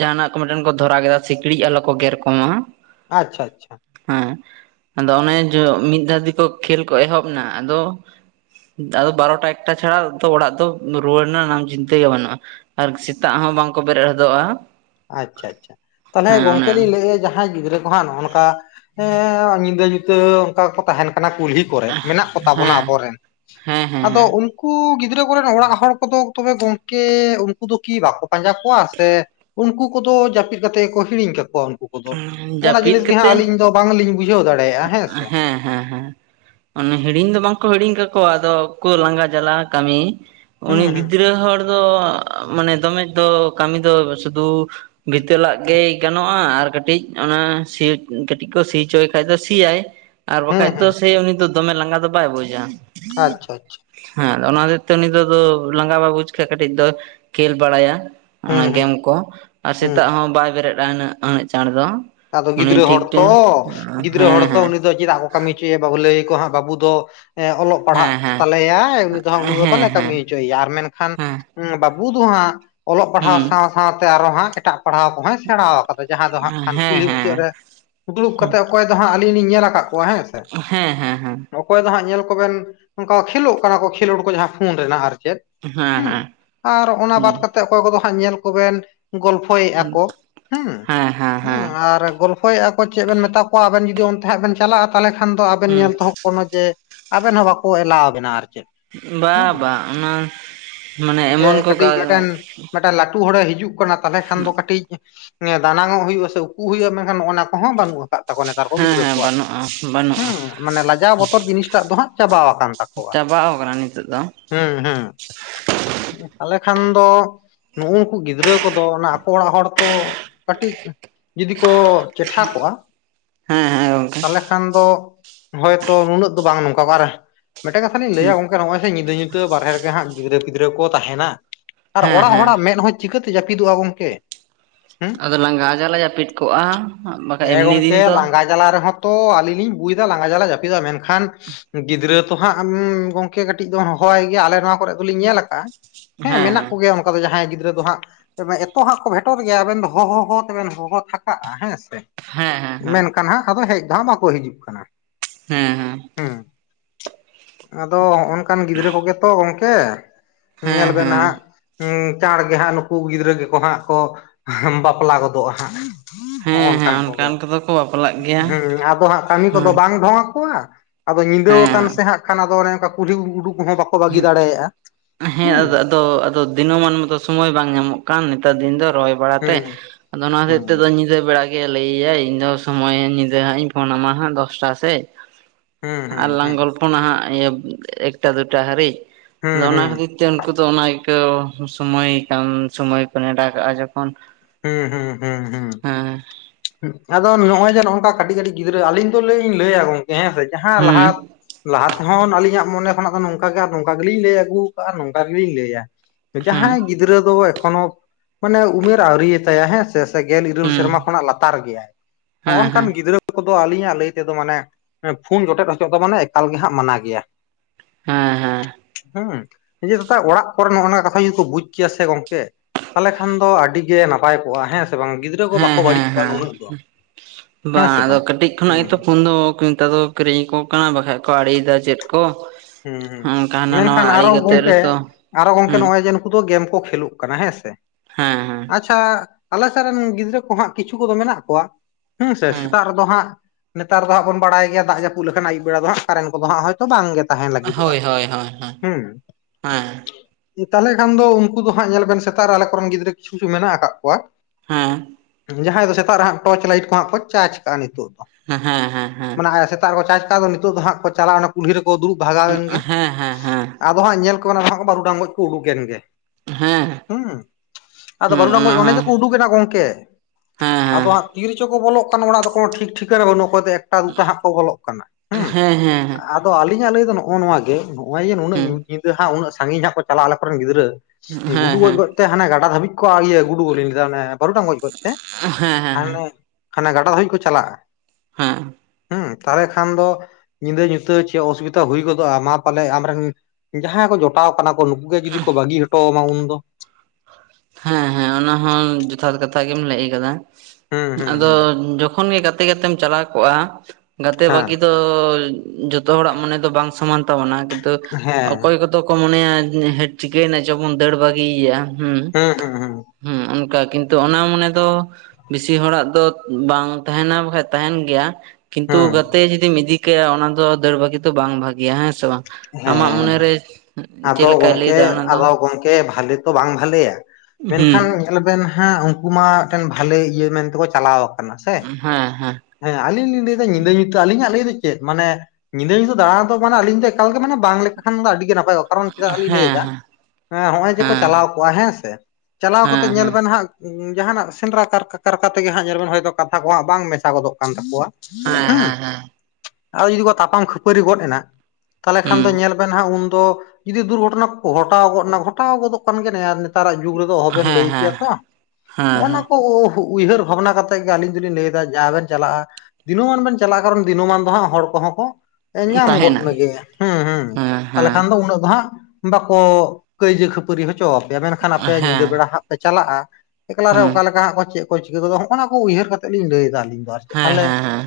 ᱡᱟᱦᱟᱸᱱᱟᱜ ᱠᱚ ᱢᱤᱫᱴᱮᱱ ᱠᱚ ᱫᱷᱚᱨᱟᱣ ᱠᱮᱫᱟ ᱥᱤᱠᱲᱤᱡ ᱟᱞᱚ ᱠᱚ ᱜᱮᱨ ᱠᱚᱢᱟ, ᱟᱪᱪᱷᱟ ᱟᱪᱪᱷᱟ᱾ ᱦᱮᱸ ᱟᱫᱚ ᱚᱱᱮ ᱡᱚ ᱢᱤᱫ ᱫᱷᱟᱹᱣ ᱡᱩᱫᱤ ᱠᱚ ᱠᱷᱮᱞ ᱠᱚ ᱮᱦᱚᱵ ᱮᱱᱟ ᱟᱫᱚ ᱟᱫᱚ ᱵᱟᱨᱚᱴᱟ ᱮᱠᱴᱟ ᱪᱷᱟᱲᱟ ᱛᱚ ᱚᱲᱟᱜ ᱫᱚ ᱨᱩᱣᱟᱹᱲ ᱨᱮᱱᱟᱜ ᱱᱟᱢ ᱪᱤᱱᱛᱟᱹ ᱜᱮ ᱵᱟᱹᱱᱩᱜᱼᱟ ᱟᱨ ᱥᱮᱛᱟᱜ ᱦᱚᱸ ᱵᱟᱝᱠᱚ ᱵᱮᱨᱮᱫ ᱦᱚᱫᱚᱜᱼᱟ, ᱟᱪᱪᱷᱟ ᱟᱪᱪᱷᱟ ᱦᱮᱸ ᱛᱟᱦᱚᱞᱮ ᱜᱚᱝᱠᱮ ᱚᱱᱮ ᱞᱤᱧ ᱞᱟᱹᱭᱮᱫᱼᱟ ᱡᱟᱦᱟᱸᱭ ᱜᱤᱫᱽᱨᱟᱹ ᱠᱚᱦᱟᱸᱜ ᱱᱚᱜ ᱚᱝᱠᱟ ᱠᱟ ᱮᱸ ᱧᱤᱫᱟᱹ ᱧᱛᱟᱹ ᱚᱱᱠᱟᱠᱚ ᱛᱟᱦᱮᱸᱱ ᱠᱟᱱᱟ ᱠᱩᱞᱦᱤ ᱠᱚᱨᱮ ᱢᱮᱱᱟᱜ ᱠᱚᱛᱟ ᱵᱚᱱᱟ ᱦᱮᱸ ᱟᱵᱚᱨᱮᱱ ᱦᱮᱸ ᱦᱮᱸ ᱟᱫᱚ ᱦᱮᱸ ᱩᱝ ᱠᱩ ᱜᱤᱫᱽᱨᱟᱹ ᱠᱚᱨᱮᱱ ᱚᱲᱟᱜ ᱦᱚᱲ ᱠᱚᱫᱚ ᱛᱚᱵᱮ ᱜᱚᱝᱠᱮ ᱩᱝᱠᱩ ᱫᱚ ᱠᱤ ᱵᱟᱠᱚ ᱯᱟᱸᱡᱟ ᱠᱚᱣᱟ ᱥᱮ ᱩᱱᱠᱩ ᱠᱚᱫᱚ ᱡᱟᱹᱯᱤᱫ ᱠᱟᱛᱮᱜ ᱜᱮᱠᱚ ᱦᱤᱲᱤᱧ ᱠᱟᱠᱚᱣᱟ ᱩᱱᱠᱩ ᱠᱚᱫᱚᱜ ᱚᱱᱟ ᱡᱤᱱᱤᱥ ᱜᱮ ᱦᱟᱸᱜ ᱟᱹᱞᱤᱧ ᱫᱚ ᱵᱟᱝᱞᱤᱧ ᱵᱡᱷᱟᱹᱣ ᱫᱟᱲᱮᱜ ᱦᱩᱸᱜ ᱦᱮᱸ ᱦᱮᱸ ᱦᱮᱸ᱾ ᱚᱱᱮ ᱦᱤᱲᱤᱧ ᱫᱚ ᱵᱟᱝᱠᱚ ᱦᱤᱲᱤᱧ ᱠᱟᱠᱚᱣᱟ ᱟᱫᱚ ᱠᱚ ᱞᱟᱸᱜᱟ ᱡᱟᱞᱟᱼᱟ ᱠᱟᱹᱢᱤ ᱦᱩᱸ ᱩᱱᱤ ᱦᱩᱸ ᱜᱤᱫᱽᱨᱟᱹ ᱦᱚᱲ ᱫᱚ ᱢᱟᱱᱮ ᱫᱚᱢᱮ ᱫᱚ ᱠᱟᱹᱢᱤ ᱫᱚ ᱥᱩᱫᱩ ᱵᱷᱤᱛᱟᱹᱞᱟᱜ ᱜᱮᱭ ᱜᱟᱱᱚᱜᱼᱟ ᱟᱨ ᱠᱟᱹᱴᱤᱡ ᱚᱱᱟ ᱥᱤ ᱠᱟᱹᱴᱤᱡ ᱠᱚ ᱥᱤᱪᱚᱭ ᱵᱟᱠᱷᱷᱟᱡ ᱫᱚ ᱥᱤᱭᱟᱭ ᱟᱨ ᱦᱩᱸ ᱵᱟᱠᱷᱟᱡ ᱦᱩᱸ ᱫᱚ ᱥᱮ ᱩᱱᱤ ᱫᱚ ᱫᱚᱢᱮ ᱞᱟᱸᱜᱟ ᱫᱚ ᱵᱟᱭ ᱵᱩᱡᱟ᱾ ᱟᱪᱪᱷᱟ ᱟᱪᱪᱷᱟ᱾ ᱦᱮᱸ ᱟᱫᱚ ᱚᱱᱟ ᱦᱚᱛᱤᱨ ᱛᱮ ᱩᱱᱤᱤᱫ ᱞᱟᱸᱜᱟ ᱵᱟᱭ ᱵᱩᱡ ᱠᱷᱟᱡ ᱠᱟᱹᱴᱤᱡ ᱫᱚ ᱠᱷᱮᱞ ᱵᱟᱲᱟᱭᱟ, ᱚᱱᱟ ᱦᱩᱸ ᱦᱩᱸ ᱜᱮᱢ ᱠᱚ ᱟᱨ ᱦᱩᱸ ᱥᱮᱛᱟᱜ ᱦᱚᱸ ᱵᱟᱭ ᱵᱮᱨᱮᱫᱼᱟ ᱩᱱᱟᱹᱜ ᱩᱱᱟᱹᱜ ᱪᱟᱬ ᱫᱚ, ᱟᱫᱚ ᱩᱱᱤ ᱜᱤᱫᱽᱨᱟᱹ ᱴᱷᱤᱠ ᱦᱚᱲ ᱛᱚ ᱴᱟᱭᱤᱢ ᱜᱤ ᱫᱽᱨᱟᱹ ᱦᱮᱸ ᱦᱚᱲ ᱛᱚ ᱦᱮᱸ ᱩᱱᱤ ᱫᱚ ᱪᱮᱫᱟᱜ ᱠᱚ ᱠᱟᱹᱢᱤ ᱦᱚᱪᱭᱟ ᱭᱟ ᱵᱟᱵᱚ ᱞᱟᱹᱭᱟᱭᱟ ᱠᱚ ᱦᱟᱸᱜ ᱵᱟᱹᱵᱩ ᱫᱚ ᱮᱸ ᱚᱞᱚᱜ ᱯᱟᱲᱦᱟᱜ ᱦᱮᱸ ᱦᱮᱸ ᱛᱟᱞᱮᱭᱟᱭ ᱩᱱᱤ ᱫᱚ ᱦᱟᱸᱜ ᱦᱮᱸ ᱩᱱᱟᱹᱜ ᱫᱚ ᱵᱟᱞᱮ ᱦᱮᱸ ᱠᱟᱹᱢᱤ ᱪᱚᱭ ᱭᱟ ᱟᱨ ᱢᱮᱱᱠᱷᱟᱱ ᱦᱮᱸ ᱵᱟᱹᱵᱩ ᱫᱚ ᱦᱟᱸᱜ ᱚᱞᱚᱜ ᱯᱟᱲᱦᱟᱣ ᱦᱩᱸ ᱥᱟᱶ ᱥᱟᱶᱛᱮ ᱟᱨᱦᱚ ᱦᱟᱸᱜ ᱮᱴᱟᱜ ᱯᱟᱲᱦᱟᱣ ᱠᱚᱦᱚᱸᱭ ᱥᱮᱬᱟ ᱟᱠᱟᱫᱟ ᱡᱟᱦᱟᱸᱭ ᱫᱚ ᱦᱟᱸᱜ ᱦᱮᱸ ᱦᱮᱸ ᱠᱷᱟᱱ ᱠᱩᱞᱦᱤ ᱢᱩᱪᱟᱹᱫ ᱦᱮᱸ ᱨᱮ ᱫᱩ ᱫᱩᱲᱩᱵ ᱠᱟ ᱠᱟᱛᱮᱫ ᱚᱠᱚᱭ ᱫᱚ ᱦᱟᱸᱜ ᱟᱹᱞᱤᱧ ᱞᱤᱧ ᱧᱮᱞ ᱟᱠᱟᱫ ᱠᱚᱣᱟ ᱦᱮᱸ ᱥᱮ ᱦᱮᱸ ᱦᱮᱸ ᱦᱮᱸ ᱦᱮᱸ ᱦᱩᱸ ᱚᱠᱚᱭ ᱫᱚ ᱦᱟᱸᱜ ᱧᱮᱞ ᱠᱚᱵᱮᱱ ᱚᱱᱠᱟ ᱠᱷᱮᱞᱳᱜ ᱠᱟᱱᱟ ᱠᱚ ᱠᱷᱮᱞᱳᱰ ᱠᱚ ᱡᱟᱦᱟᱸ ᱯᱷᱳᱱ ᱨᱮᱱᱟᱜ ᱟᱨ ᱪᱮᱫ, ᱦᱩᱸ ᱟᱨ ᱚᱱᱟ ᱵᱟᱫ ᱠᱟᱛᱮᱜ ᱚᱠᱚᱭ ᱠᱚᱫᱚ ᱦᱟᱸᱜ ᱧᱮᱞ ᱠᱚᱵᱮᱱ ᱜᱚᱞᱯᱷᱚᱭᱮᱜ ᱟᱠᱚ ᱦᱩᱸ ᱦᱮᱸ ᱦᱮᱸ ᱦᱮᱸ ᱦᱮᱸ ᱟᱨ ᱜᱚᱞᱯᱷᱚᱭᱮᱜᱼᱟᱠᱚ ᱪᱮᱫ ᱵᱮᱱ ᱢᱮᱛᱟ ᱠᱚᱣᱟ ᱟᱵᱮᱱ ᱡᱩᱫᱤ ᱚᱱᱛᱮ ᱦᱟᱸᱜ ᱵᱮᱱ ᱪᱟᱞᱟᱜᱼᱟ ᱛᱟᱦᱚᱞ ᱠᱷᱟᱱ ᱫᱚ ᱟᱵᱮᱱ ᱦᱩᱸ ᱧᱮᱞ ᱛᱮᱦᱚ ᱠᱱᱳ ᱡᱮ ᱟᱵᱮᱱ ᱦᱚᱸ ᱵᱟᱠᱚ ᱮᱞᱟᱣᱵᱮᱱᱟ ᱟᱨ ᱪᱮᱫ, ᱵᱟ ᱦᱮᱸ ᱵᱟ ᱚᱱᱟ ᱢᱟᱱᱮ ᱡᱮ ᱮᱢᱚᱱ ᱠᱚ ᱠᱟ ᱠᱟᱹᱴᱤᱡ ᱢᱤᱫᱴᱮᱱ ᱞᱟᱹᱴᱩ ᱦᱚᱲᱮ ᱦᱤᱡᱩᱜ ᱠᱟᱱᱟ ᱛᱟᱦᱞᱮ ᱠᱷᱟᱱ ᱫᱚ ᱠᱟᱹᱴᱤᱡ ᱫᱟᱱᱟᱝ ᱚ ᱦᱩᱭᱩᱜᱼᱟ ᱩᱠᱩ ᱦᱩᱭᱩᱜᱼᱟ ᱢᱮᱱᱠᱷᱟᱱ ᱚᱱᱟ ᱠᱚᱦᱚᱸ ᱵᱟᱹᱱᱩᱜᱼᱟ᱾ ᱠᱟᱜ ᱛᱟᱠᱚ ᱱᱮᱛᱟᱨ ᱠᱚ ᱦᱮᱸ ᱜᱤᱫᱽᱨᱟᱹ ᱦᱮᱸ ᱠᱚᱣᱟᱜ ᱫᱚ᱾ ᱵᱟᱹᱱᱩᱜᱼᱟ ᱵᱟᱹᱱᱩᱜᱼᱟ ᱦᱩᱸ, ᱢᱟᱱᱮ ᱞᱟᱡᱟᱣ ᱵᱚᱛᱚᱨ ᱡᱤᱱᱤᱥᱴᱟᱜ ᱫᱚ ᱦᱟᱸᱜ ᱪᱟᱵᱟ ᱟᱠᱟᱱ ᱛᱟᱠᱚᱣᱟ᱾ ᱪᱟᱵᱟᱣ ᱟᱠᱟᱱᱟ ᱱᱤᱛᱚᱜ ᱫᱚ᱾ ᱦᱩᱸ ᱦᱩᱸ, ᱛᱟᱦᱞᱮ ᱠᱷᱟᱱ ᱫᱚ ᱱᱩᱜ-ᱩᱝᱠᱩ ᱜᱤᱫᱽᱨᱟᱹ ᱠᱚᱫᱚ ᱚᱱᱟ ᱟᱠᱚ ᱚᱲᱟᱜ ᱦᱚᱲ ᱠᱚ ᱠᱟᱹᱴᱤᱡ ᱡᱩᱫᱤ ᱠᱚ ᱪᱮᱴᱷᱟ ᱠᱚᱜ-ᱟ ᱦᱮᱸ ᱦᱮᱸ ᱜᱚᱝᱠᱮ ᱛᱟᱦᱞᱮ ᱠᱷᱟᱱ ᱫᱚ ᱦᱚᱭᱛᱚ ᱱᱩᱱᱟᱹᱜ ᱫᱚ ᱵᱟᱝ ᱱᱚᱝᱠᱟ ᱠᱚᱜ-ᱟ, ᱟᱨ ᱢᱮᱫᱴᱮᱱ ᱠᱟᱛᱷᱟ ᱞᱤᱧ ᱞᱟᱹᱭᱟ ᱦᱩᱸ ᱜᱚᱝᱠᱮ ᱱᱚᱜᱼᱚᱭ ᱥᱮ ᱧᱤᱫᱟᱹ ᱧᱩᱤᱫᱟᱹ ᱵᱟᱨᱦᱨᱮ ᱨᱮᱜᱮ ᱦᱟᱸᱜ ᱜᱤᱫᱽᱨᱟᱹ ᱯᱤᱫᱽᱨᱟᱹ ᱠᱚ ᱛᱟᱸᱦᱮᱱᱟ᱾ ᱟᱨ ᱦᱮᱸ ᱚᱲᱟᱜ ᱦᱮᱸ ᱦᱚᱲᱟᱜ ᱢᱮᱸᱫ ᱦᱚᱸ ᱪᱤᱠᱟᱹᱛᱮ ᱡᱟᱹᱯᱤᱫᱚᱜ-ᱟ ᱜᱚᱝᱠᱮ᱾ ᱦᱩᱸ ᱟᱫᱚ ᱞᱟᱸᱜᱟ ᱡᱟᱞᱟ ᱡᱟᱹᱯᱤᱫ ᱠᱚᱜ-ᱟ, ᱵᱟᱠᱷᱟᱡ ᱮ ᱮᱢᱱᱤ ᱜᱚᱝᱠᱮ ᱫᱤᱱ ᱫᱚ ᱞᱟᱸᱜᱟ ᱡᱟᱞᱟ ᱨᱮᱦᱚᱸ ᱛᱚ ᱟᱞᱤᱧ ᱞᱤᱧ ᱵᱩᱡᱽᱫᱟ ᱞᱟᱸᱜᱟ ᱡᱟᱞᱟ ᱡᱟᱹᱯᱤᱫᱚᱜ-ᱟ ᱢᱮᱱᱠᱷᱟᱱ ᱜᱤᱫᱽᱨᱟᱹ ᱛᱚ ᱦᱟᱸᱜ ᱟᱢᱻ ᱜᱚᱝᱠᱮ ᱠᱟᱹᱴᱤᱡ ᱫᱚ ᱦᱚᱦᱚᱭ ᱜᱮᱭᱟ ᱟᱞᱮ ᱱᱚᱣᱟ ᱠᱚᱨᱮ ᱫᱚᱞᱤᱧ ᱧᱮᱞ ᱟᱠᱟᱜ-ᱟ᱾ ᱦᱮᱸ ᱢᱮᱱᱟᱜ ᱠᱚᱜᱮᱭᱟ ᱚᱱ ᱠᱟ ᱫᱚ ᱦᱟᱸᱜ ᱡᱟᱦᱟᱸᱭ ᱜᱤᱫᱽᱨᱟᱹ ᱫᱚ ᱦᱟᱸᱜ, ᱮᱛᱚ ᱦᱟᱸᱜ ᱠᱚ ᱵᱷᱴᱚᱨ ᱜᱮᱭᱟ ᱟᱵᱮᱱ ᱫᱚ ᱦᱚ ᱦᱚ ᱛᱮᱵᱮᱱ ᱦᱚ ᱦᱚ ᱯᱷᱟᱠᱟᱜ-ᱟ ᱦᱮᱸ ᱥᱮ᱾ ᱦᱮᱸ ᱦᱮᱸ ᱦᱮᱸ᱾ ᱠᱟᱱᱟ ᱦᱟᱸᱜ ᱟᱫᱚ ᱦᱮᱡ ᱫᱚ ᱦᱟᱸᱜ ᱵᱟᱠᱚ ᱦᱤᱡᱩᱜ ᱠᱟᱱᱟ᱾ ᱦᱩᱸ ᱦᱩᱸ᱾ ᱦᱩᱸ᱾ ᱟᱫᱚ ᱦᱚᱸᱜ-ᱚᱱᱠᱟᱱ ᱜᱤᱫᱽᱨᱟᱹ ᱠᱚᱜᱮ ᱛᱚ ᱜᱚᱝᱠᱮ ᱦᱮᱸ ᱦᱮᱸ ᱧᱮᱞ ᱵᱮᱱ ᱦᱮᱸ ᱱᱟᱜ ᱪᱟᱬ ᱜᱮ ᱦᱟᱸᱜ ᱱᱩᱠᱩ ᱜᱤᱫᱽᱨᱟᱹ ᱜᱮᱠᱚ ᱦᱟᱸᱜ ᱠᱚ ᱵᱟᱯᱞᱟ ᱜᱚᱫᱚᱜ-ᱟ ᱦᱟᱸᱜ᱾ ᱦᱮᱸ ᱦᱚᱸᱜ-ᱚᱱ ᱦᱮᱸ ᱠᱟᱱ ᱠᱚᱜᱮ ᱚᱱᱠᱟᱱ ᱠᱚᱫᱚ ᱠᱚ ᱵᱟᱯᱞᱟᱜ ᱜᱮᱭᱟ ᱦᱩᱸ᱾ ᱟᱫᱚ ᱦᱟᱸᱜ ᱠᱟᱹᱢᱤ ᱠᱚᱫᱚ ᱦᱮᱸ ᱵᱟᱝ ᱫᱷᱚᱝ ᱟᱠᱚᱣᱟ᱾ ᱟᱫᱚ ᱧᱤᱫᱟᱹ ᱟᱠᱟᱱ ᱦᱮᱸ ᱥᱮ ᱦᱟᱸᱜ ᱠᱷᱟᱱ ᱟᱫᱚ ᱚᱱᱮ ᱚᱝᱠᱟ ᱠᱩᱞᱦᱤ ᱩᱰᱩᱠ ᱠᱚᱦᱚᱸ ᱵᱟᱠᱚ ᱵᱟᱹᱜᱤ ᱫᱟᱲᱮᱭᱟᱜ-ᱟ ᱦᱩᱸ᱾ ᱛᱚ, ᱟᱫᱚ ᱫᱤᱱᱟᱹᱢᱟᱱ ᱢᱚᱛᱚ ᱥᱚᱢᱚᱭ ᱵᱟᱝ ᱧᱟᱢᱚᱜ ᱠᱟᱱ ᱱᱮᱛᱟᱨ ᱫᱤᱱ ᱫᱚ ᱨᱚᱦᱚᱭ ᱵᱟᱲᱟ ᱛᱮ, ᱦᱩᱸ ᱟᱫᱚ ᱚᱱᱟ ᱦᱚᱛᱮᱡ ᱛᱮᱫᱚ ᱦᱩᱸ ᱞᱤ ᱧᱤᱫᱟᱹ ᱵᱮᱲᱟ ᱜᱮ ᱞᱟᱹᱭᱟᱭ ᱤᱧ ᱫᱚ ᱥᱚᱢᱚᱭ ᱧᱤᱫᱟᱹ ᱦᱟᱸᱜ ᱤᱧ ᱯᱷᱳᱱᱟᱢᱟ ᱦᱟᱸᱜ ᱫᱚᱥᱴᱟ ᱥᱮᱡ᱾ ᱦᱩᱸ ᱦᱩᱸ᱾ ᱟᱨ ᱞᱟᱝ ᱜᱚᱞᱯᱷᱚᱱᱟ ᱦᱟᱸᱜ ᱤᱭᱟᱹ ᱮᱠᱴᱟ ᱫᱩᱴᱟ ᱦᱟᱹᱨᱤᱡ, ᱦᱩᱸ ᱟᱫᱚ ᱦᱩᱸ ᱚᱱᱟ ᱦᱩᱸ ᱠᱷᱟᱹᱛᱤᱨ ᱛᱮ ᱩᱱᱠᱩ ᱫᱚ ᱚᱱᱟ ᱟᱹᱭᱠᱟᱹᱣ ᱥᱚᱢᱚᱭ ᱠᱟᱱ ᱥᱚᱢᱚᱭ ᱠᱚ ᱱᱮᱰᱟ ᱠᱟᱜ-ᱟ ᱡᱚ ᱦᱮᱸ ᱦᱩᱸ ᱦᱩᱸ ᱦᱩᱸ᱾ ᱟᱫᱚ ᱱᱚᱜ-ᱚᱭ ᱡᱮ ᱱᱚᱜ-ᱚᱝᱠᱟ ᱠᱟᱹᱴᱤᱡ ᱠᱟᱹᱴᱤᱡ ᱜᱤᱫᱽᱨᱟᱹ ᱟᱞᱤᱧ ᱫᱚ ᱞᱤᱧ ᱞᱟᱹᱭᱟ ᱜᱚᱝᱠᱮ ᱦᱮᱸ ᱥᱮ᱾ ᱡᱟᱦᱟᱸ ᱦᱩᱸ ᱞᱟᱦᱟ ᱞᱟᱦᱟ ᱛᱮᱦᱚᱸ ᱟᱹᱞᱤᱧᱟᱜ ᱢᱚᱱᱮ ᱠᱷᱚᱱᱟᱜ ᱫᱚ ᱱᱚᱝᱠᱟ ᱜᱮ ᱟᱨ ᱱᱚᱝᱠᱟ ᱜᱮᱞᱤᱧ ᱞᱟᱹᱭ ᱟᱹᱜᱩ ᱠᱟᱜ-ᱟ, ᱟᱨ ᱱᱚᱝᱠᱟ ᱜᱮᱞᱤᱧ ᱞᱟᱹᱭᱟ᱾ ᱦᱩᱸ ᱡᱟᱦᱟᱸᱭ ᱜᱤᱫᱽᱨᱟᱹ ᱫᱚ ᱮᱠᱷᱚᱱᱳ ᱢᱟᱱᱮ ᱩᱢᱮᱹᱨ ᱟᱹᱣᱨᱤᱭᱟᱛᱟᱭᱟ ᱦᱮᱸ ᱥᱮ᱾ ᱥᱮ ᱜᱮᱞ ᱤᱨᱟᱹᱞ ᱦᱩᱸ ᱥᱮᱨᱢᱟ ᱠᱷᱚᱱᱟᱜ ᱞᱟᱛᱟᱨ ᱜᱮᱭᱟᱭ ᱦᱚᱸᱜ-ᱚ ᱦᱮᱸ ᱱᱚᱝᱠᱟᱱ ᱦᱮᱸ ᱜᱤᱫᱽᱨᱟᱹ ᱠᱚᱫᱚ ᱟᱹᱞᱤᱧᱟᱜ ᱞᱟᱹᱭ ᱛᱮᱫᱚ ᱢᱟᱱᱮ, ᱯᱷᱩᱱ ᱡᱚᱴᱮᱫ ᱦᱚᱪᱚ ᱫᱚ ᱮᱠᱟᱞ ᱜᱮ ᱦᱟᱸᱜ ᱢᱟᱱᱟ ᱜᱮᱭᱟ᱾ ᱦᱮᱸ ᱦᱮᱸ᱾ ᱦᱩᱸ ᱱᱤᱡᱮ ᱫᱟᱛᱷᱟ ᱚᱲᱟᱜ ᱠᱚᱨᱮ ᱱᱚᱜᱼᱚᱭ ᱱᱚᱣᱟ ᱠᱟᱛᱷᱟ ᱡᱩᱫᱤ ᱠᱚ ᱵᱩᱡᱽ ᱠᱮᱭᱟ ᱥᱮ ᱜᱚᱝᱠᱮ ᱛᱟᱦᱞᱮ ᱠᱷᱟᱱ ᱫᱚ ᱟᱹᱰᱤ ᱜᱮ ᱱᱟᱯᱟᱭ ᱠᱚᱜ-ᱟ ᱦᱮᱸ ᱥᱮ ᱵᱟᱝ ᱜᱤᱫᱽᱨᱟᱹ ᱠᱚ ᱦᱮᱸ ᱵᱟᱠᱚ ᱵᱟᱹᱲᱤᱡ ᱦᱮᱸ ᱠᱚᱜ-ᱟ ᱦᱮᱸ ᱱᱩᱱᱟᱹᱜ ᱫᱚ᱾ ᱦᱮᱸ ᱵᱟᱝ, ᱥᱮ ᱟᱫᱚ ᱠᱟᱹᱴᱤᱡ ᱠᱷᱚᱱᱟᱜ ᱦᱩᱸ ᱜᱮᱛᱚ ᱯᱷᱳᱱ ᱫᱚ ᱱᱮᱛᱟᱨ ᱫᱚ ᱠᱤᱨᱤᱧ ᱟᱠᱚ ᱠᱟᱱᱟ ᱵᱟᱠᱷᱟᱡ ᱠᱚ ᱟᱲᱮᱴᱤᱭᱮᱫᱟ ᱪᱮᱫ ᱠᱚ? ᱦᱩᱸ ᱦᱩᱸ᱾ ᱚᱱᱠᱟ ᱦᱟᱱᱟ ᱱᱟᱣᱟ ᱢᱮᱱᱠᱷᱟᱱ ᱟᱲᱮ ᱟᱨᱚ ᱠᱟᱛᱮᱫ ᱜᱚᱝᱠᱮ, ᱨᱮᱛᱚ ᱟᱨᱚ ᱜᱚᱝᱠᱮ ᱦᱩᱸ ᱱᱚᱜ-ᱚᱭ ᱡᱮ ᱱᱩᱠᱩ ᱫᱚ ᱜᱮᱢ ᱠᱚ ᱠᱷᱮᱞᱳᱜ ᱠᱟᱱᱟ ᱦᱮᱸ ᱥᱮ᱾ ᱦᱮᱸ ᱦᱮᱸ᱾ ᱟᱪᱪᱷᱟᱻ ᱟᱞᱮ ᱥᱮᱫ ᱨᱮᱱ ᱜᱤᱫᱽᱨᱟᱹ ᱠᱚᱦᱟᱸᱜ ᱠᱤᱪᱷᱩ ᱠᱚᱫᱚ ᱢᱮᱱᱟᱜ ᱠᱚᱣᱟ ᱦᱮᱸ ᱥᱮ ᱥᱮᱛᱟᱜ ᱨᱮᱫᱚ ᱦᱟᱸᱜ ᱱᱮᱛᱟᱨ ᱫᱚ ᱦᱟᱸ ᱵᱚᱱ ᱵᱟᱲᱟᱭ ᱜᱮᱭᱟ ᱫᱟᱜ ᱡᱟᱹᱩᱫ ᱞᱮᱠᱷᱟᱱ ᱟᱹᱭᱩᱵ ᱵᱮᱲᱟ ᱫᱚ ᱦᱟᱸᱜ ᱠᱟᱨᱮᱱ ᱠᱚ ᱫᱚ ᱦᱟᱸᱜ ᱦᱳᱭᱛᱚ ᱵᱟᱝ ᱜᱮ᱾ ᱛᱟᱦᱮᱱ ᱞᱟᱹᱜᱤᱫᱚᱜᱼᱟ ᱦᱳᱭ ᱦᱳᱭ ᱦᱳᱭ ᱦᱳᱭ ᱦᱩᱸ᱾ ᱦᱮᱸ ᱛᱟᱦᱞᱮ ᱠᱷᱟᱱ ᱫᱚ ᱩᱱᱠᱩ ᱫᱚ ᱦᱟᱸᱜ ᱧᱮᱞ ᱵᱮᱱ ᱥᱮᱛᱟᱜ ᱨᱮ ᱟᱞᱮ ᱠᱚᱨᱮᱱ ᱜᱤᱫᱽᱨᱟᱹ ᱠᱤᱪᱷᱩ ᱠᱤᱪᱷᱩ ᱢᱮᱱᱟᱜ ᱠᱟᱜ ᱠᱚᱣᱟ ᱦᱮᱸ᱾ ᱡᱟᱦᱟᱸᱭ ᱫᱚ ᱥᱮᱛᱟᱜ ᱨᱮ ᱦᱟᱸᱜ ᱴᱚᱨᱪ ᱞᱟᱭᱤᱴ ᱠᱚ ᱦᱟᱸᱜ ᱠᱚ ᱪᱟᱨᱡ ᱠᱟᱜᱼᱟ ᱱᱤᱛᱳᱜ ᱫᱚ᱾ ᱦᱩᱸ ᱦᱮᱸ ᱦᱮᱸ᱾ ᱦᱮᱸ ᱢᱟᱱᱮ ᱦᱟᱭ ᱥᱮᱛᱟᱜ ᱨᱮᱠᱚ ᱪᱟᱨᱡ ᱠᱟᱜ ᱫᱚ ᱱᱤᱛᱳᱜ ᱫᱚ ᱦᱟᱸᱜ ᱠᱚ ᱪᱟᱞᱟᱣᱱᱟ ᱠᱩᱞᱦᱤ ᱨᱮᱠᱚ ᱫᱩᱲᱩᱵᱽ ᱵᱷᱟᱜᱟᱣ ᱮᱱ ᱜᱮ ᱦᱮᱸ ᱟᱨ ᱟᱫᱚ ᱦᱟᱸᱜ ᱧᱮᱞ ᱠᱚᱵᱮᱱ ᱟᱨ ᱦᱚᱸ ᱦᱟᱸᱜ ᱵᱟᱨᱩᱰᱟᱝ ᱜᱚᱡ ᱠᱚ ᱩᱰᱩᱠᱮᱱ ᱜᱮ ᱦᱮᱸ ᱦᱮᱸ᱾ ᱦᱩᱸ ᱟᱫᱚ ᱦᱩᱸ ᱵᱟᱹᱨᱩᱰᱟᱝ ᱚᱱᱟ ᱜᱚᱡ ᱚᱱᱮ ᱦᱚᱸ ᱡᱮᱠᱚ ᱩᱰᱩᱠᱮᱱᱟ ᱜᱚᱝᱠᱮ ᱦᱮᱸ ᱦᱮᱸ ᱟᱫᱚ ᱦᱟᱸᱜ ᱛᱤ ᱨᱮᱪᱚ ᱠᱚ ᱵᱚᱞᱚᱜ? ᱠᱟᱱ ᱚᱲᱟᱜ ᱫᱚ ᱠᱚᱸ ᱴᱷᱤᱠ ᱴᱷᱤᱠᱟᱹᱱᱟ ᱵᱟᱹᱱᱩᱜ ᱚᱠᱚᱭ ᱫᱚ ᱮᱠᱴᱟ ᱰᱩᱴᱟ ᱦᱟᱸᱜ ᱠᱚ ᱵᱚᱞᱚᱜ ᱠᱟᱱᱟ ᱦᱩᱸ᱾ ᱦᱮᱸ ᱦᱮᱸ ᱦᱮᱸ ᱟ ᱛᱚ ᱟᱞᱤᱧᱟᱜ ᱞᱟᱹᱭ ᱫᱚ ᱱᱚᱜᱼᱚᱸ ᱱᱚᱣᱟ ᱜᱮ ᱱᱚᱜᱼᱚᱭ ᱡᱮ ᱱᱩᱱᱟᱹᱜ ᱦᱮᱸ ᱧᱤᱫᱟᱹ ᱦᱟᱸᱜ ᱩᱱᱟᱹᱜ ᱥᱟᱜᱤᱧ ᱦᱟᱸᱜ ᱪᱟᱞᱟᱜᱼᱟ ᱟᱞᱮ ᱠᱚᱨᱮᱱ ᱜᱤᱫᱽᱨᱟᱹ ᱦᱮᱸ ᱦᱮᱸ ᱜᱩᱰᱩ ᱦᱮᱸ ᱜᱚᱡ ᱜᱚᱡ ᱦᱮᱸ ᱛᱮ ᱦᱟᱱᱮ ᱜᱟᱰᱟ ᱫᱷᱟᱵᱤᱡ ᱠᱚ ᱤᱭᱟᱹ ᱜᱩᱰᱩ ᱜᱚᱡ ᱞᱤᱧ ᱞᱟ. ᱭᱫᱟ ᱚᱱᱮ ᱵᱟᱨᱩᱰᱟᱝ ᱜᱚᱡ ᱜᱚᱡ ᱛᱮ ᱦᱮᱸ ᱦᱮᱸ ᱦᱟᱱᱮ ᱦᱮᱸ᱾ ᱦᱟᱱᱮ ᱜᱟᱰᱟ ᱫᱷᱟᱵᱤᱡ ᱠᱚ ᱪᱟᱞᱟᱜᱼᱟ᱾ ᱦᱮᱸ᱾ ᱦᱩᱸ ᱛᱟᱦᱚᱞᱮ ᱠᱷᱟᱱ ᱫᱚ ᱧᱤᱫᱟᱹ ᱧᱩᱛᱟᱹ ᱪᱮ ᱚᱥᱩᱵᱤᱛᱟ ᱦᱩᱭ ᱜᱚᱫᱚᱜᱼᱟ ᱢᱟ ᱯᱟᱞᱮ ᱟᱢᱨᱮᱱ ᱡᱟᱦᱟᱸᱭ ᱠᱚ ᱡᱚᱴᱟᱣ ᱠᱟᱱᱟ ᱠᱚ ᱱᱩᱠᱩ ᱜᱮ ᱡᱩᱫᱤ ᱠᱚ ᱵᱟᱜᱤ ᱦᱚᱴᱚ ᱟᱢᱟ ᱩᱱ ᱫᱚ? ᱦᱮᱸ ᱦᱮᱸ ᱚᱱᱟ ᱦᱚᱸ ᱡᱚᱛᱷᱟᱛ ᱠᱟᱛᱷᱟ ᱜᱮᱢ ᱞᱟᱹᱭ ᱠᱟᱫᱟ᱾ ᱦᱩᱸ ᱦᱩᱸ᱾ ᱟᱫᱚ ᱦᱩᱸ ᱡᱚᱠᱷᱚᱱ ᱜᱮ ᱜᱟᱛᱮ ᱜᱟᱛᱮᱢ ᱪᱟᱞᱟᱣ ᱠᱚᱜᱼᱟ ᱜᱟᱛᱮ ᱦᱮᱸ ᱵᱟᱜᱤ ᱫᱚ ᱡᱚᱛᱚ ᱦᱚᱲᱟᱜ ᱢᱚᱱᱮ ᱫᱚ ᱵᱟᱝ ᱥᱚᱢᱟᱱ ᱛᱟᱵᱚᱱᱟ ᱠᱤᱱᱛᱩ ᱦᱮᱸ ᱚᱠᱚᱭ ᱠᱚ ᱛᱚ ᱠᱚ ᱢᱚᱱᱮᱭᱟ ᱦᱟᱹᱴ ᱪᱤᱠᱟᱹᱭᱮᱱᱟ ᱪᱚ ᱵᱚᱱ ᱫᱟᱹᱲ ᱵᱟᱹᱜᱤᱭ-ᱟ ᱦᱩᱸ᱾ ᱦᱩᱸ ᱦᱩᱸ᱾ ᱦᱩᱸ ᱚᱱᱠᱟ ᱠᱤᱱᱛᱩ ᱚᱱᱟ ᱢᱚᱱᱮ ᱫᱚ ᱵᱤᱥᱤ ᱦᱚᱲᱟᱜ ᱫᱚ ᱵᱟᱝ ᱛᱟᱦᱮᱱᱟ ᱵᱟᱠᱷᱟᱡ ᱛᱟᱦᱮᱱ ᱜᱮᱭᱟ ᱠᱤᱱᱛᱩ ᱦᱩᱸ ᱜᱟᱛᱮ ᱡᱩᱫᱤᱢ ᱤᱫᱤ ᱠᱟᱭᱟ ᱚᱱᱟ ᱫᱚ ᱫᱟᱹᱲ ᱵᱟᱹᱜᱤ ᱫᱚ ᱵᱟᱝ ᱵᱷᱟᱜ ᱜᱮᱭᱟ ᱦᱮᱸ ᱥᱮ ᱵᱟᱝ ᱟᱢᱟᱜ ᱦᱮᱸ ᱢᱚᱱᱮᱨᱮ ᱪᱮᱜ ᱞᱮᱠᱟᱭ ᱞᱟᱹᱭ ᱫᱟ ᱚᱱᱟ ᱫᱚ? ᱜᱚᱢᱠᱮ ᱵᱷᱟᱞᱮ ᱛᱚ ᱵᱟᱝ ᱵᱷᱟᱞᱮᱭᱟ ᱦᱩᱸ ᱢᱮᱱᱠᱷᱟᱱ ᱧᱮᱞ ᱵᱮᱱ ᱦᱟᱸᱜ ᱩᱱᱠᱩ ᱢᱟ ᱢᱮᱫᱴᱮᱱ ᱵᱷᱟᱞᱮ ᱤᱭᱟᱹ ᱢᱮᱱᱛᱮ ᱠᱚ ᱪᱟᱞᱟᱣ ᱠᱟᱱᱟ ᱥᱮ? ᱦᱮᱸ ᱟᱞᱤᱧ ᱞᱤᱧ ᱞᱟᱹᱭ ᱫᱟ ᱧᱤᱫᱟᱹ ᱧᱩᱛᱟᱹ ᱟᱞᱤᱧᱟᱜ ᱞᱟᱹᱭ ᱫᱚ ᱪᱮᱫ ᱢᱟᱱᱮ ᱧᱤᱫᱟᱹ ᱧᱩᱛᱟᱹ ᱫᱟᱬᱟᱱ ᱫᱚ ᱵᱟᱱᱮ ᱟᱹᱞᱤᱧ ᱫᱚ ᱮᱠᱟᱞ ᱜᱮ ᱢᱟᱱᱮ ᱵᱟᱝ ᱞᱮᱠᱷᱟᱱ ᱫᱚ ᱟᱹᱰᱤ ᱜᱮ ᱱᱟᱯᱟᱭᱚᱜᱼᱟ ᱠᱟᱨᱚᱱ ᱪᱮᱫᱟᱜ ᱞᱤᱧ ᱞᱟᱹᱭ ᱦᱮᱸ ᱫᱟ, ᱦᱮᱸ ᱦᱮᱸ ᱦᱚᱸᱜᱼᱚᱭ ᱡᱮᱠᱚ ᱪᱟᱞᱟᱣ ᱠᱚᱜᱼᱟ ᱦᱮᱸ ᱥᱮ ᱪᱟᱞᱟᱣ ᱦᱮᱸ ᱠᱚᱛᱮᱡ ᱦᱮᱸ ᱧᱮᱞ ᱵᱮᱱ ᱦᱟᱸᱜ ᱡᱟᱦᱟᱱᱟᱜ ᱥᱮᱸᱫᱽᱨᱟ ᱠᱟᱨ ᱠᱟᱨᱠᱟ ᱛᱮᱜᱮ ᱦᱟᱸᱜ ᱧᱮᱞ ᱵᱮᱱ ᱦᱚᱭ ᱛᱚ ᱠᱟᱛᱷᱟ ᱠᱚ ᱦᱟᱸᱜ ᱵᱟᱝ ᱢᱮᱥᱟ ᱜᱚᱫᱚᱜ ᱠᱟᱱ ᱛᱟᱠᱚᱣᱟ᱾ ᱦᱮᱸ ᱦᱩᱸ, ᱦᱮᱸ ᱦᱮᱸ ᱟᱨ ᱡᱩᱫᱤ ᱠᱚ ᱛᱟᱯᱟᱢ ᱠᱷᱟᱹᱯᱟᱹᱨᱤ ᱜᱚᱫ ᱮᱱᱟ ᱛᱟᱦᱞᱮ ᱦᱩᱸ ᱠᱷᱟᱱ ᱫᱚ ᱧᱮᱞ ᱵᱮᱱ ᱦᱟᱸᱜ ᱩᱱ ᱫᱚ ᱡᱩᱫᱤ ᱫᱩᱨᱜᱷᱚᱴᱚᱱᱟ ᱠᱚ ᱜᱷᱚᱴᱟᱣ ᱜᱚᱫᱽᱱᱟ ᱜᱷᱚᱴᱟᱣ ᱜᱚᱫᱚᱜ ᱠᱟᱱ ᱜᱮᱭᱟ ᱱᱮᱭᱟ ᱱᱤᱛ ᱱᱮᱛᱟᱨᱜ ᱡᱩᱜᱽ ᱨᱮᱫᱚ ᱚᱦᱚᱵᱮᱱ ᱦᱮᱸ ᱞᱟᱹᱭ ᱦᱮᱸ ᱠᱮᱭᱟ ᱛᱚ ᱦᱮᱸ ᱦᱚᱸᱜ-ᱚ ᱱᱟ ᱦᱮᱸ ᱠᱚ ᱩᱭᱦᱟᱹᱨ ᱵᱷᱟᱵᱽᱱᱟ ᱠᱟᱛᱮᱫ ᱜᱮ ᱟᱹᱞᱤᱧ ᱫᱚᱞᱤᱧ ᱞᱟᱹᱭᱫᱟ ᱡᱟ ᱵᱮᱱ ᱪᱟᱞᱟᱜᱼᱟ ᱫᱤᱱᱩ ᱢᱟᱱ ᱵᱮᱱ ᱪᱟᱞᱟᱜᱼᱟ ᱠᱟᱨᱚᱱ ᱫᱤᱱᱩ ᱢᱟᱱ ᱫᱚ ᱦᱟᱸᱜ ᱦᱚᱲ ᱠᱚᱦᱚᱸ ᱠᱚ ᱮ ᱧᱟᱢ ᱜᱚᱫᱽ ᱛᱟᱦᱮᱱᱟ ᱢᱮᱜᱮᱭᱟ ᱦᱩᱸ ᱦᱩᱸ ᱦᱮᱸ ᱦᱮᱸ ᱛᱟᱦᱞᱮ ᱦᱮᱸ ᱠᱷᱟᱱ ᱫᱚ ᱩᱱᱟᱹᱜ ᱫᱚ ᱦᱟᱸᱜ ᱵᱟᱠᱚ ᱠᱟᱹᱭᱡᱟᱹ ᱠᱷᱟᱹᱯᱟᱹᱨᱤ ᱦᱚᱪᱚ ᱟᱯᱮᱭᱟ ᱢᱮᱱᱠᱷᱟᱱ ᱟᱯᱮ ᱧᱤᱫᱟᱹ ᱵᱮᱲᱟ ᱦᱮᱸ ᱦᱟᱸᱜ ᱪᱟᱞᱟᱜᱼᱟ ᱮᱠᱞᱟᱨᱮ ᱚᱠᱟ ᱞᱮᱠᱟ ᱦᱟᱸᱜ ᱠᱚ ᱪᱮᱜ ᱠᱚ ᱪᱤᱠᱟᱹ ᱜᱚᱫᱚ ᱦᱚᱸᱜᱼᱚ ᱱᱚᱣᱟ ᱠᱩ ᱩᱭᱦᱟᱹᱨ ᱠᱟᱛᱮᱜ ᱞᱤᱧ ᱞᱟᱹᱭ ᱫᱟ ᱟᱹᱞᱤᱧ ᱫᱚ ᱟᱨᱠᱤ᱾ ᱦᱮᱸ ᱦᱮᱸ ᱦᱮᱸ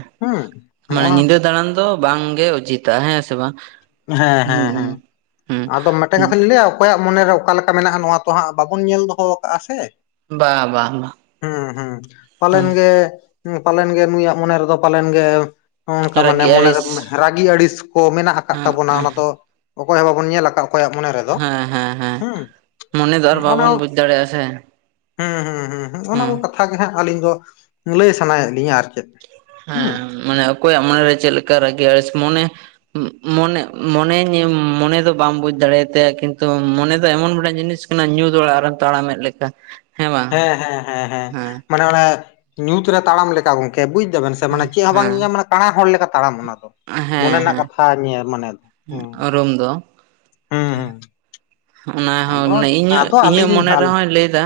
ᱢᱟᱱᱮ ᱧᱤᱫᱟᱹ ᱫᱟᱬᱟᱱ ᱫᱚ ᱵᱟᱝ ᱜᱮ ᱚᱪᱤᱛᱟ ᱦᱮᱸ ᱥᱮ ᱵᱟᱝ? ᱦᱮᱸ ᱦᱮᱸ ᱦᱮᱸ, ᱦᱩᱸ ᱦᱩᱸ ᱟᱫᱚ ᱢᱮᱫᱴᱮᱱ ᱠᱟᱛᱷᱟ ᱞᱤᱧ ᱞᱟᱹᱭ-ᱟ ᱚᱠᱚᱭᱟᱜ ᱢᱚᱱᱮᱨᱮ ᱚᱠᱟ ᱞᱮᱠᱟ ᱠᱟ ᱢᱮᱱᱟᱜ-ᱟ ᱱᱚᱣᱟ ᱛᱚ ᱦᱟᱸᱜ ᱵᱟᱵᱚᱱ ᱧᱮᱞ ᱫᱚᱦᱚ ᱠᱟ‌ᱜ-ᱟ ᱥᱮ, ᱵᱟ ᱵᱟ ᱵᱟ ᱦᱩᱸ ᱦᱩᱸ ᱯᱟᱞᱮᱱ ᱦᱩᱸ ᱜᱮ ᱦᱩᱸ ᱯᱟᱞᱮᱱ ᱜᱮ ᱱᱩᱭᱟᱜ ᱢᱚᱱᱮ ᱨᱮᱫᱚ ᱯᱟᱞᱮᱱ ᱜᱮ ᱚᱱᱠᱟ ᱢᱟᱱᱮ ᱨᱟᱹᱜᱤ ᱢᱚᱱᱮ ᱨᱮ ᱟᱹᱲᱤᱥ ᱨᱟᱹᱜᱤ ᱟᱹᱲᱤᱥ ᱠᱚ ᱢᱮᱱᱟᱜ ᱟᱠᱟᱫ ᱦᱮᱸ ᱛᱟᱵᱚᱱᱟ ᱚᱱᱟ ᱫᱚ ᱚᱠᱚᱭ ᱦᱚᱸ ᱵᱟᱵᱚᱱ ᱧᱮᱞ ᱟᱠᱟᱫ ᱚᱠᱚᱭᱟᱜ ᱢᱚᱱᱮ ᱨᱮᱫᱚ ᱦᱮᱸ ᱦᱮᱸ ᱦᱮᱸ ᱦᱩᱸ ᱢᱚᱱᱮ ᱫᱚ ᱟᱨ ᱚᱱᱟ ᱵᱟᱵᱚᱱ ᱵᱩᱡᱽ ᱫᱟᱲᱮᱭᱟᱜᱼᱟ ᱥᱮ ᱦᱩᱸ ᱦᱩᱸ ᱦᱩᱸ ᱚᱱᱟ ᱠᱚ ᱦᱮᱸ ᱠᱟᱛᱷᱟ ᱜᱮ ᱦᱟᱸᱜ ᱟᱹᱞᱤᱧ ᱫᱚ ᱞᱟᱹᱭ ᱥᱟᱱᱟᱭᱮᱫ ᱞᱤᱧᱟᱹ ᱟᱨ ᱪᱮᱫ, ᱦᱩᱸ ᱦᱮᱸ ᱢᱟᱱᱮ ᱚᱠᱚᱭᱟᱜ ᱢᱚᱱᱮᱨᱮ ᱪᱮᱫ ᱞᱮᱠᱟ ᱨᱟᱹᱜᱤ ᱟᱹᱲᱤᱥ ᱢᱚᱱᱮ ᱢᱚᱱᱮ ᱢᱚᱱᱮ ᱢᱚᱱᱮ ᱫᱚ ᱵᱟᱢ ᱵᱩᱡᱽ ᱫᱟᱲᱮᱭᱛᱟᱭᱟ ᱠᱤᱱᱛᱩ ᱢᱚᱱᱮ ᱫᱚ ᱮᱢᱚᱱ ᱢᱤᱫᱽᱴᱟᱝ ᱡᱤᱱᱤᱥ ᱚᱱᱟ ᱧᱩᱸᱫᱽ ᱚᱲᱟᱜ ᱨᱮᱢ ᱛᱟᱲᱟᱢᱮᱫᱽ ᱞᱮᱠᱟ, ᱦᱮᱸ ᱦᱮᱸ ᱦᱮᱸ ᱦᱮᱸ ᱢᱟᱱᱮ ᱚᱱᱮ ᱧᱩᱛ ᱨᱮ ᱛᱟᱲᱟᱢ ᱞᱮᱠᱟ ᱜᱚᱝᱠᱮ ᱵᱩᱡ ᱫᱟᱵᱮᱱ, ᱢᱟᱱᱮ ᱦᱮᱸ ᱪᱮᱫ ᱦᱚᱸ ᱵᱟᱝ ᱧᱤᱧᱟᱢ ᱠᱟᱬᱟ ᱦᱚᱲ ᱞᱮᱠᱟ ᱛᱟᱲᱟᱢ ᱚᱱᱟ ᱫᱚ, ᱢᱚᱱᱮ ᱦᱮᱸ ᱨᱮᱱᱟᱜ ᱦᱮᱸ ᱠᱟᱛᱷᱟ ᱱᱤᱭᱟᱹ ᱢᱟᱱᱮ ᱫᱚ ᱦᱮ ᱦᱮᱸ ᱨᱩᱢ ᱫᱚ ᱦᱩᱸ ᱦᱩ ᱚᱱᱟ ᱦᱚᱸ ᱢᱟᱱᱮ ᱤᱧᱟᱹᱜ ᱤᱧᱟᱹᱜ ᱟᱹᱞᱤᱧ ᱢᱚᱱᱮ ᱨᱮᱦᱚᱸᱭ ᱞᱟᱹᱭ ᱫᱟ